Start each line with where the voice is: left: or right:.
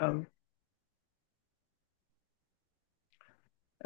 left: أم.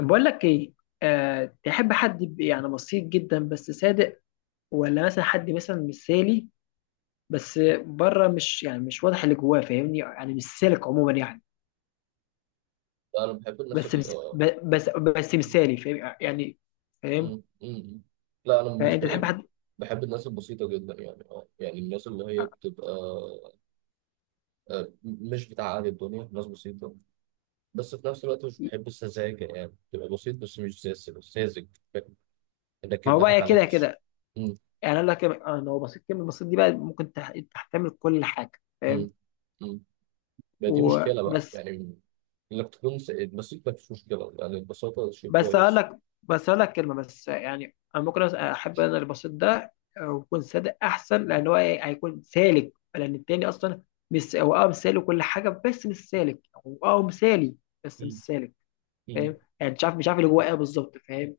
left: بقول لك ايه؟ تحب حد يبقى يعني بسيط جدا بس صادق، ولا مثلا حد مثلا مثالي؟ بس بره مش يعني مش واضح اللي جواه، فاهمني؟ يعني مش سالك عموما يعني.
right: لا، انا بحب الناس
left: بس
right: ال
left: بس
right: آه،
left: بس
right: م-
left: مثالي، فاهم يعني؟ فاهم.
right: م- م- لا، انا
left: فانت
right: بالنسبه
left: تحب
right: لي
left: حد؟
right: بحب الناس البسيطه جدا، يعني الناس اللي هي بتبقى مش بتاع اهل الدنيا، ناس بسيطه. بس في نفس الوقت مش بحب السذاجه، يعني تبقى بسيط بس مش ساذج ساذج. فاهم؟ انك
left: ما هو
right: يضحك
left: بقى كده
right: عليك بس.
left: كده.
right: م-
left: يعني اقول لك إيه، ان هو بسيط، كلمه بسيط دي بقى ممكن تحتمل كل حاجه، فاهم؟
right: م- م. ما دي مشكله بقى
left: وبس
right: يعني، انك تكون بسيط ما فيش مشكله، يعني البساطه شيء
left: بس هقول
right: كويس.
left: لك، بس هقول لك كلمه بس. يعني انا ممكن احب انا البسيط ده ويكون صادق، احسن. لان هو هيكون سالك، لان التاني اصلا مش هو اه مثالي وكل حاجه بس مش سالك. هو اه مثالي بس مش
right: م-
left: سالك.
right: م.
left: فاهم يعني؟ مش عارف اللي جواه ايه بالظبط، فاهم؟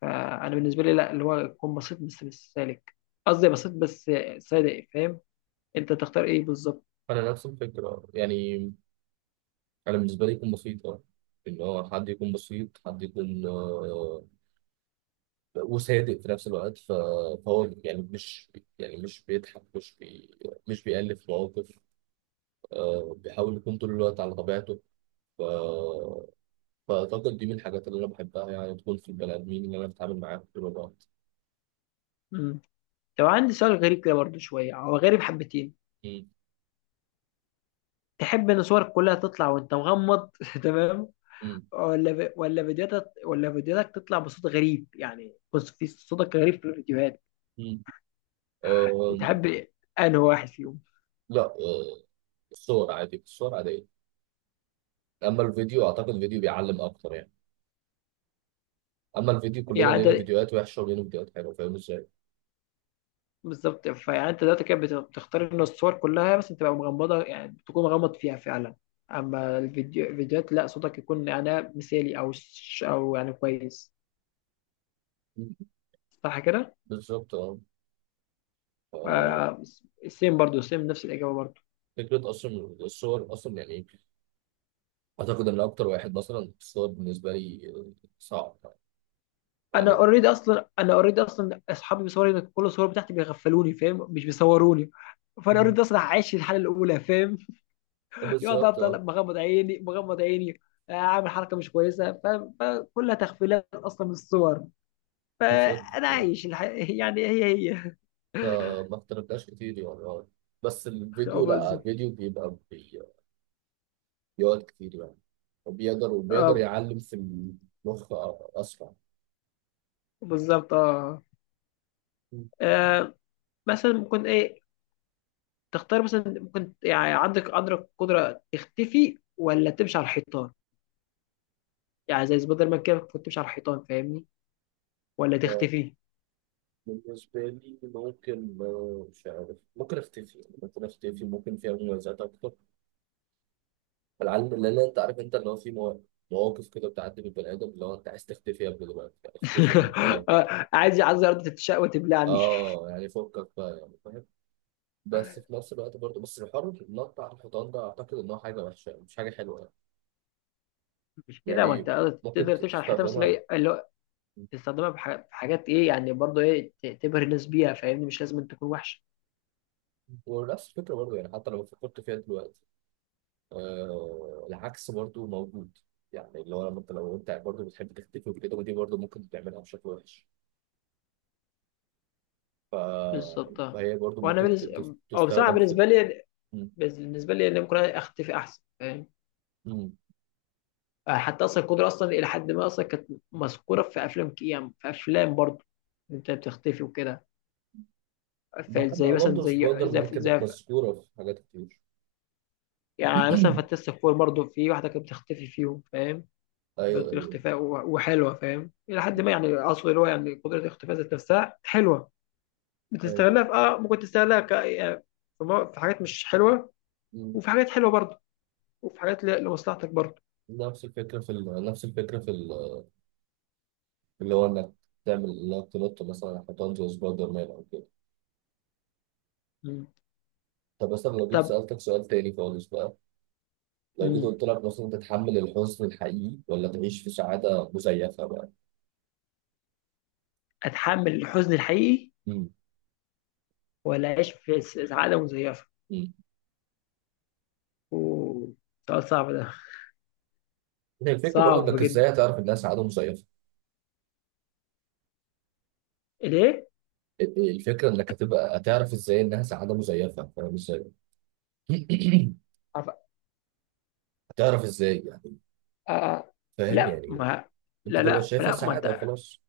left: فانا بالنسبه لي لا، اللي هو يكون بسيط بس مش سالك، قصدي بسيط بس صادق، فاهم؟ انت تختار ايه بالظبط؟
right: انا نفس الفكره يعني. انا بالنسبه لي يكون بسيط، اه، ان هو حد يكون بسيط، حد يكون وصادق في نفس الوقت. فهو يعني مش مش بيألف مواقف. آه، بيحاول يكون طول الوقت على طبيعته. ف- فأعتقد دي من الحاجات اللي أنا بحبها، يعني تكون في البني آدمين اللي أنا بتعامل معاهم طول الوقت.
left: مم. لو عندي سؤال غريب كده برضه شويه، هو غريب حبتين.
right: مم.
left: تحب ان صورك كلها تطلع وانت مغمض تمام،
right: مم.
left: ولا فيديوهاتك تطلع بصوت غريب؟ يعني بص، في صوتك غريب في الفيديوهات.
right: مم. آه،
left: تحب انهي واحد فيهم؟
right: لا، آه، الصور عادي، الصور عادية. أما الفيديو أعتقد الفيديو بيعلم أكتر يعني. أما الفيديو كلنا
left: يعني انت
right: لينا فيديوهات وحشة ولينا فيديوهات حلوة. فاهم إزاي؟
left: بالظبط، فيعني انت دلوقتي كده بتختار ان الصور كلها بس تبقى مغمضه، يعني تكون مغمض فيها فعلا. اما الفيديو، الفيديوهات لا، صوتك يكون يعني مثالي او يعني كويس. صح كده؟
right: بالظبط اه. ف-
left: آه... سيم برضو، سيم نفس الاجابه برضو.
right: فكرة أصلا الصور أصلا يعني، أعتقد إن أكتر واحد مثلا الصور بالنسبة لي، آه، صعب
left: انا
right: يعني.
left: اوريدي اصلا انا اوريدي اصلا اصحابي بيصوروا كل الصور بتاعتي، بيغفلوني، فاهم؟ مش بيصوروني. فانا
right: مم.
left: اوريدي اصلا عايش الحاله الاولى، فاهم؟ يقعد
right: بالظبط اه.
left: افضل مغمض عيني. اعمل حركه مش كويسه، فاهم؟ فكلها تغفيلات اصلا من الصور.
right: بالظبط
left: فانا
right: آه.
left: عايش يعني هي.
right: فما اختلفناش كتير يعني آه. بس
left: اه
right: الفيديو، لا،
left: بالظبط.
right: الفيديو بيقعد كتير يعني، وبيقدر
left: اه
right: يعلم في المخ آه أسرع.
left: بالظبط اه.
right: مم.
left: آه، مثلا ممكن ايه؟ تختار مثلا ممكن، يعني عندك قدره تختفي ولا تمشي على الحيطان؟ يعني زي سبايدر مان كده، كنت تمشي على الحيطان، فاهمني؟ ولا
right: آه،
left: تختفي؟
right: بالنسبة لي ممكن، آه، مش عارف، ممكن أختفي، ممكن فيها مميزات أكتر. العلم اللي انت عارف، انت اللي هو في مواقف كده بتعدي بالبني ادم، اللي هو انت عايز تختفي، يا ابني دلوقتي يعني اختفي من جواك بقى وبتاع.
left: عايز ارض تتشق وتبلعني.
right: اه يعني فكك بقى يعني، فاهم. بس في نفس الوقت برضه، بس الحر النط بتاع الحيطان ده اعتقد ان هو حاجه وحشه مش حاجه حلوه يعني.
left: مش كده، ما انت
right: يعني ممكن
left: تقدر تمشي على الحيطه، بس
right: تستخدمها.
left: اللي هو تستخدمها في حاجات ايه يعني، برضه ايه تبهر الناس بيها، فاهمني؟ مش لازم تكون وحشه.
right: ونفس الفكره برضه يعني، حتى لو فكرت فيها دلوقتي آه العكس برضه موجود. يعني اللي هو لما انت، لو انت برضه بتحب تختفي وكده، ودي برضه ممكن تعملها بشكل وحش. ف...
left: بالظبط آه.
right: فهي برضه
left: وانا
right: ممكن
left: بالنسبه او بصراحه،
right: تستخدم في.
left: بالنسبه لي ان ممكن اختفي احسن، فاهم؟
right: مم.
left: حتى اصلا القدره اصلا الى حد ما اصلا كانت مذكوره في افلام، كيام في افلام برضه، إن انت بتختفي وكده. ف-
right: بحب
left: زي مثلا
right: برضه
left: زي
right: سبايدر
left: زي,
right: مان، كانت
left: زي
right: مذكورة في حاجات كتير.
left: يعني مثلا فانتاستيك فور برضه، في واحده كانت بتختفي فيهم، فاهم؟ قدرة
right: ايوه ايوه
left: الاختفاء وحلوة، فاهم؟ إلى حد ما، يعني أقصد اللي هو يعني قدرة الاختفاء ذات نفسها حلوة. بتستغلها
right: ايوه
left: في آه ممكن تستغلها يعني في في حاجات مش حلوة،
right: مم.
left: وفي حاجات حلوة برضه، وفي حاجات لمصلحتك برضه.
right: نفس الفكرة في اللي هو انك تعمل انك تنط مثلا حيطان زي سبايدر مان او كده.
left: مم.
right: طب مثلا لو جيت
left: طب.
right: سألتك سؤال تاني خالص بقى، لو جيت
left: مم.
right: قلت لك مثلا، تتحمل الحزن الحقيقي ولا تعيش في سعادة مزيفة بقى؟
left: أتحمل الحزن الحقيقي
right: مم.
left: ولا أعيش سعادة مزيفة؟
right: مم.
left: أوه، سؤال صعب ده.
right: هي الفكرة برضه
left: صعب
right: انك
left: جدا.
right: ازاي هتعرف انها سعادة مزيفة.
left: ليه؟
right: الفكرة انك هتبقى هتعرف ازاي انها سعادة مزيفة، فاهم ازاي؟
left: عف-
right: هتعرف ازاي،
left: آه...
right: فاهم
left: لا
right: يعني.
left: ما،
right: انت
left: لا
right: تبقى
left: لا
right: شايفها
left: لا ما
right: سعاده
left: أنت.
right: وخلاص.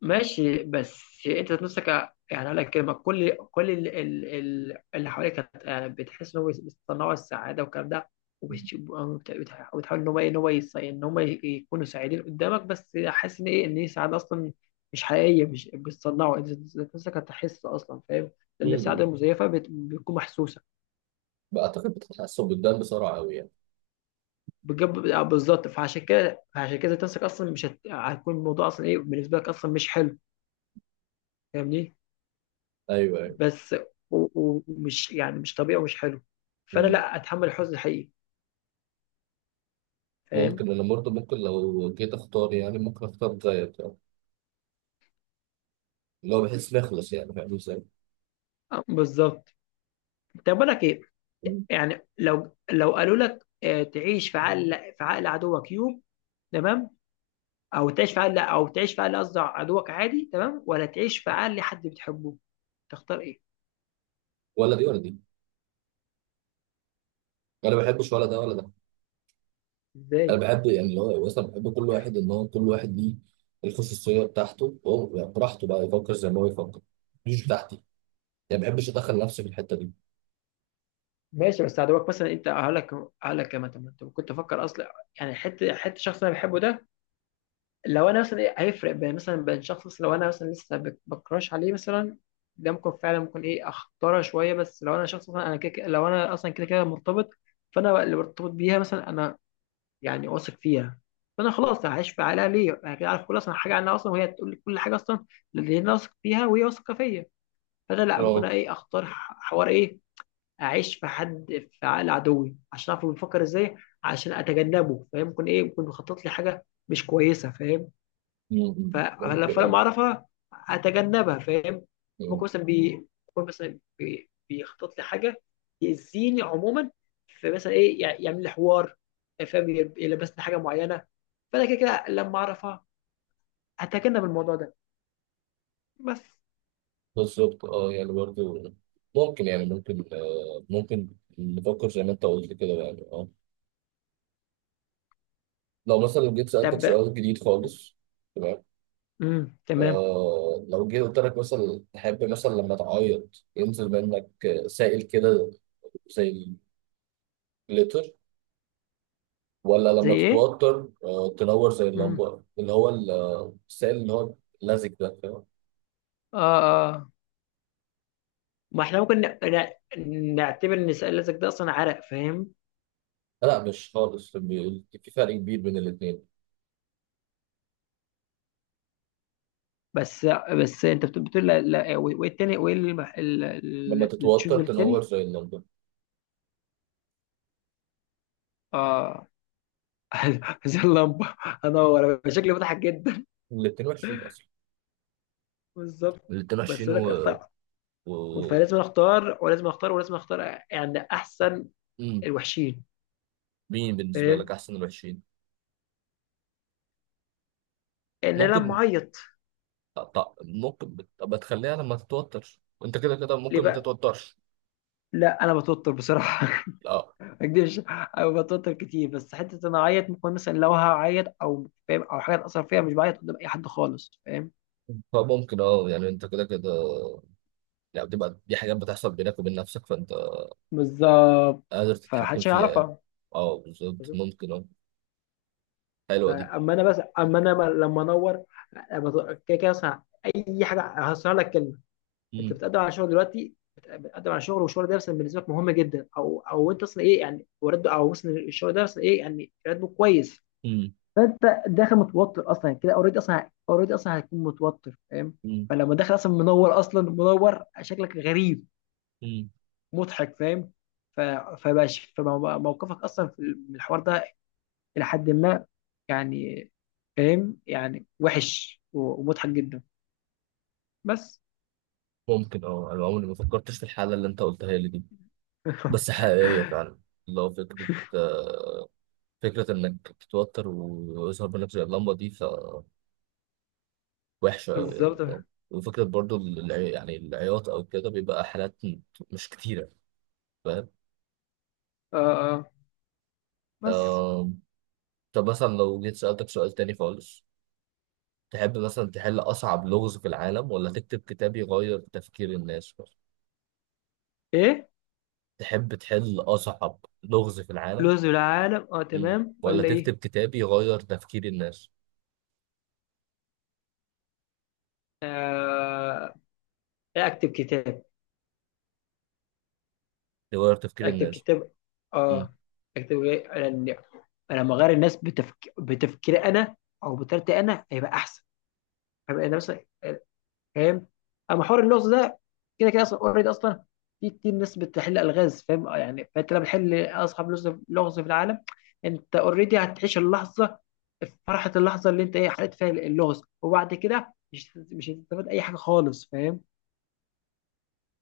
left: ماشي، بس انت ذات نفسك، يعني اقول لك كلمه، كل اللي حواليك يعني بتحس ان هو بيصنعوا السعاده والكلام ده، وبتحاول ان هو ايه، ان هو ان هم يكونوا سعيدين قدامك، بس حاسس ان ايه، ان هي سعاده اصلا مش حقيقيه، مش بتصنعوا، انت ذات نفسك هتحس اصلا، فاهم؟ لان السعاده
right: امم،
left: المزيفه بتكون محسوسه.
right: بعتقد بتتحسن قدام بسرعه قوي يعني.
left: بتجيب بالظبط. فعشان كده ذات نفسك اصلا مش هت... هيكون الموضوع اصلا ايه بالنسبه لك اصلا مش حلو، فاهمني؟
right: ايوه، ايوه.
left: بس و- ومش يعني مش طبيعي ومش حلو. فانا
right: مم.
left: لا اتحمل الحزن الحقيقي، فاهم؟
right: ممكن انا برضه، ممكن لو جيت اختار يعني ممكن اختار زيك يعني، اللي هو بحس نخلص يعني، فاهم ازاي.
left: بالظبط. طب بقول لك ايه،
right: مم.
left: يعني لو قالوا لك تعيش في عقل عدوك يوم، تمام، او تعيش في عقل لا، او تعيش في عقل، قصدي عدوك عادي تمام، ولا تعيش في عقل حد بتحبه، تختار ايه؟
right: ولا دي ولا دي، انا ما بحبش ولا ده ولا ده.
left: ازاي؟
right: انا بحب يعني اللي هو اصلا بحب كل واحد ان هو كل واحد ليه الخصوصيه بتاعته هو، يعني براحته بقى يفكر زي ما هو يفكر، مش بتاعتي. يعني ما بحبش ادخل نفسي في الحته دي.
left: ماشي، بس عدوك مثلا، انت هقول لك كمان، طب ما انت كنت افكر اصلا، يعني حته شخص انا بحبه ده، لو انا مثلا إيه، هيفرق بين مثلا بين شخص مثلاً، لو انا مثلا لسه بكراش عليه مثلا، ده ممكن فعلا ممكن ايه اختاره شويه، بس لو انا شخص مثلا انا كده كده- لو انا اصلا كده كده مرتبط، فانا اللي مرتبط بيها مثلا انا، يعني واثق فيها، فانا خلاص هعيش في عليها ليه؟ انا كده عارف كل اصلا حاجه عنها اصلا، وهي تقول لي كل حاجه اصلا، اللي انا واثق فيها وهي واثقه فيا. فانا لا، ممكن
right: اه.
left: أنا ايه، اختار حوار ايه، اعيش في حد، في عقل عدوي عشان اعرف هو بيفكر ازاي، عشان اتجنبه، فاهم؟ ممكن ايه، ممكن يخطط لي حاجه مش كويسه، فاهم؟ ف-
right: مم.
left: فلما لما
right: ممكن
left: اعرفها اتجنبها، فاهم؟
right: اه.
left: ممكن مثلا بي... بيخطط لي حاجه يأذيني عموما، فمثلا ايه يعمل لي حوار، فاهم؟ يلبسني حاجه معينه، فانا كده كده لما اعرفها اتجنب الموضوع ده بس.
right: بالظبط اه، يعني برضه ممكن، ممكن نفكر زي ما انت قلت كده، يعني اه. لو مثلا جيت
left: طب،
right: سألتك سؤال جديد خالص. تمام.
left: تمام.
right: آه، لو جيت قلت لك مثلا، تحب مثلا لما تعيط ينزل منك، آه، سائل كده زي الجليتر، ولا
left: زي
right: لما
left: ايه؟
right: تتوتر آه تنور زي
left: امم.
right: اللمبة، اللي هو السائل اللي هو لزج ده، فاهم.
left: اه. اه ما احنا ممكن نعتبر ان سؤالك ده اصلا عرق، فاهم؟
right: لا مش خالص، في فرق كبير بين الاتنين.
left: بس، بتقول لا وايه التاني، وايه
right: لما
left: التشوز
right: تتوتر تنور
left: التاني؟
right: زي اللمبة.
left: اه زي اللمبه، هنور أنا، شكلي مضحك جدا.
right: الاتنين وحشين أصلا.
left: بالظبط.
right: اللي قدام
left: بس
right: 20،
left: لك اختار،
right: و...
left: فلازم اختار ولازم اختار. يعني احسن
right: مم.
left: الوحشين،
right: مين بالنسبة لك
left: فاهم؟
right: أحسن من 20؟
left: ان انا
right: ممكن،
left: معيط
right: أبقى تخليها لما تتوتر، وأنت كده كده
left: ليه
right: ممكن ما
left: بقى؟
right: تتوترش.
left: لا انا بتوتر بصراحه
right: لا.
left: ما اكدبش. انا بتوتر كتير، بس حته ان انا اعيط، ممكن مثلا لو هعيط او فاهم او حاجه تاثر فيها، مش بعيط قدام اي حد خالص، فاهم؟
right: فممكن اه، يعني أنت كده كده يعني بتبقى دي حاجات بتحصل بينك وبين نفسك، فأنت
left: بالظبط،
right: قادر تتحكم
left: فمحدش
right: فيها يعني.
left: هيعرفها.
right: اه بالظبط ممكن اه. حلوة دي.
left: فاما انا بس، اما انا لما انور، لما كده كده مثلا اي حاجه، هسهل لك كلمه. انت
right: مم.
left: بتقدم على شغل دلوقتي، بتقدم على شغل، والشغل ده مثلا بالنسبه لك مهم جدا، او انت اصلا ايه يعني ورد، او مثلا الشغل ده مثلا ايه يعني راتبه كويس.
right: مم.
left: فانت داخل متوتر اصلا كده، اوريدي اصلا، اوريدي اصلا هتكون متوتر، فاهم؟
right: مم.
left: فلما داخل اصلا منور، اصلا منور شكلك غريب،
right: مم.
left: مضحك، فاهم؟ ف- فموقفك اصلا في الحوار ده، إلى حد ما، يعني فاهم يعني وحش ومضحك جدا، بس.
right: ممكن اه، أنا عمري ما فكرتش في الحالة اللي أنت قلتها لي دي، بس حقيقية فعلا. لو فكرة، آه، فكرة إنك تتوتر ويظهر منك زي اللمبة دي، فوحشة أوي يعني
left: بالظبط
right: أه.
left: اه.
right: وفكرة برضو يعني العياط أو كده بيبقى حالات مش كتيرة، فاهم؟
left: اه بس
right: آه. طب مثلا لو جيت سألتك سؤال تاني خالص، تحب مثلا تحل أصعب لغز في العالم ولا تكتب كتاب يغير تفكير الناس؟
left: ايه،
right: تحب تحل أصعب لغز في العالم،
left: لوز العالم اه،
right: مم،
left: تمام
right: ولا
left: ولا ايه؟
right: تكتب كتاب يغير تفكير الناس؟
left: إيه، اكتب كتاب.
right: يغير تفكير
left: اكتب
right: الناس؟
left: كتاب اه. اكتب ايه انا، أنا لما اغير الناس بتفكيري انا، او بطريقتي انا، هيبقى احسن، هيبقى انا مثلا، فاهم؟ اما حوار اللغز ده، كده كده اصلا اوريدي اصلا في كتير ناس بتحل الغاز، فاهم يعني؟ فانت لما بتحل اصعب لغز في العالم، انت اوريدي هتعيش اللحظه، فرحه اللحظه اللي انت ايه حليت فيها اللغز، وبعد كده مش هتستفاد اي حاجه خالص، فاهم؟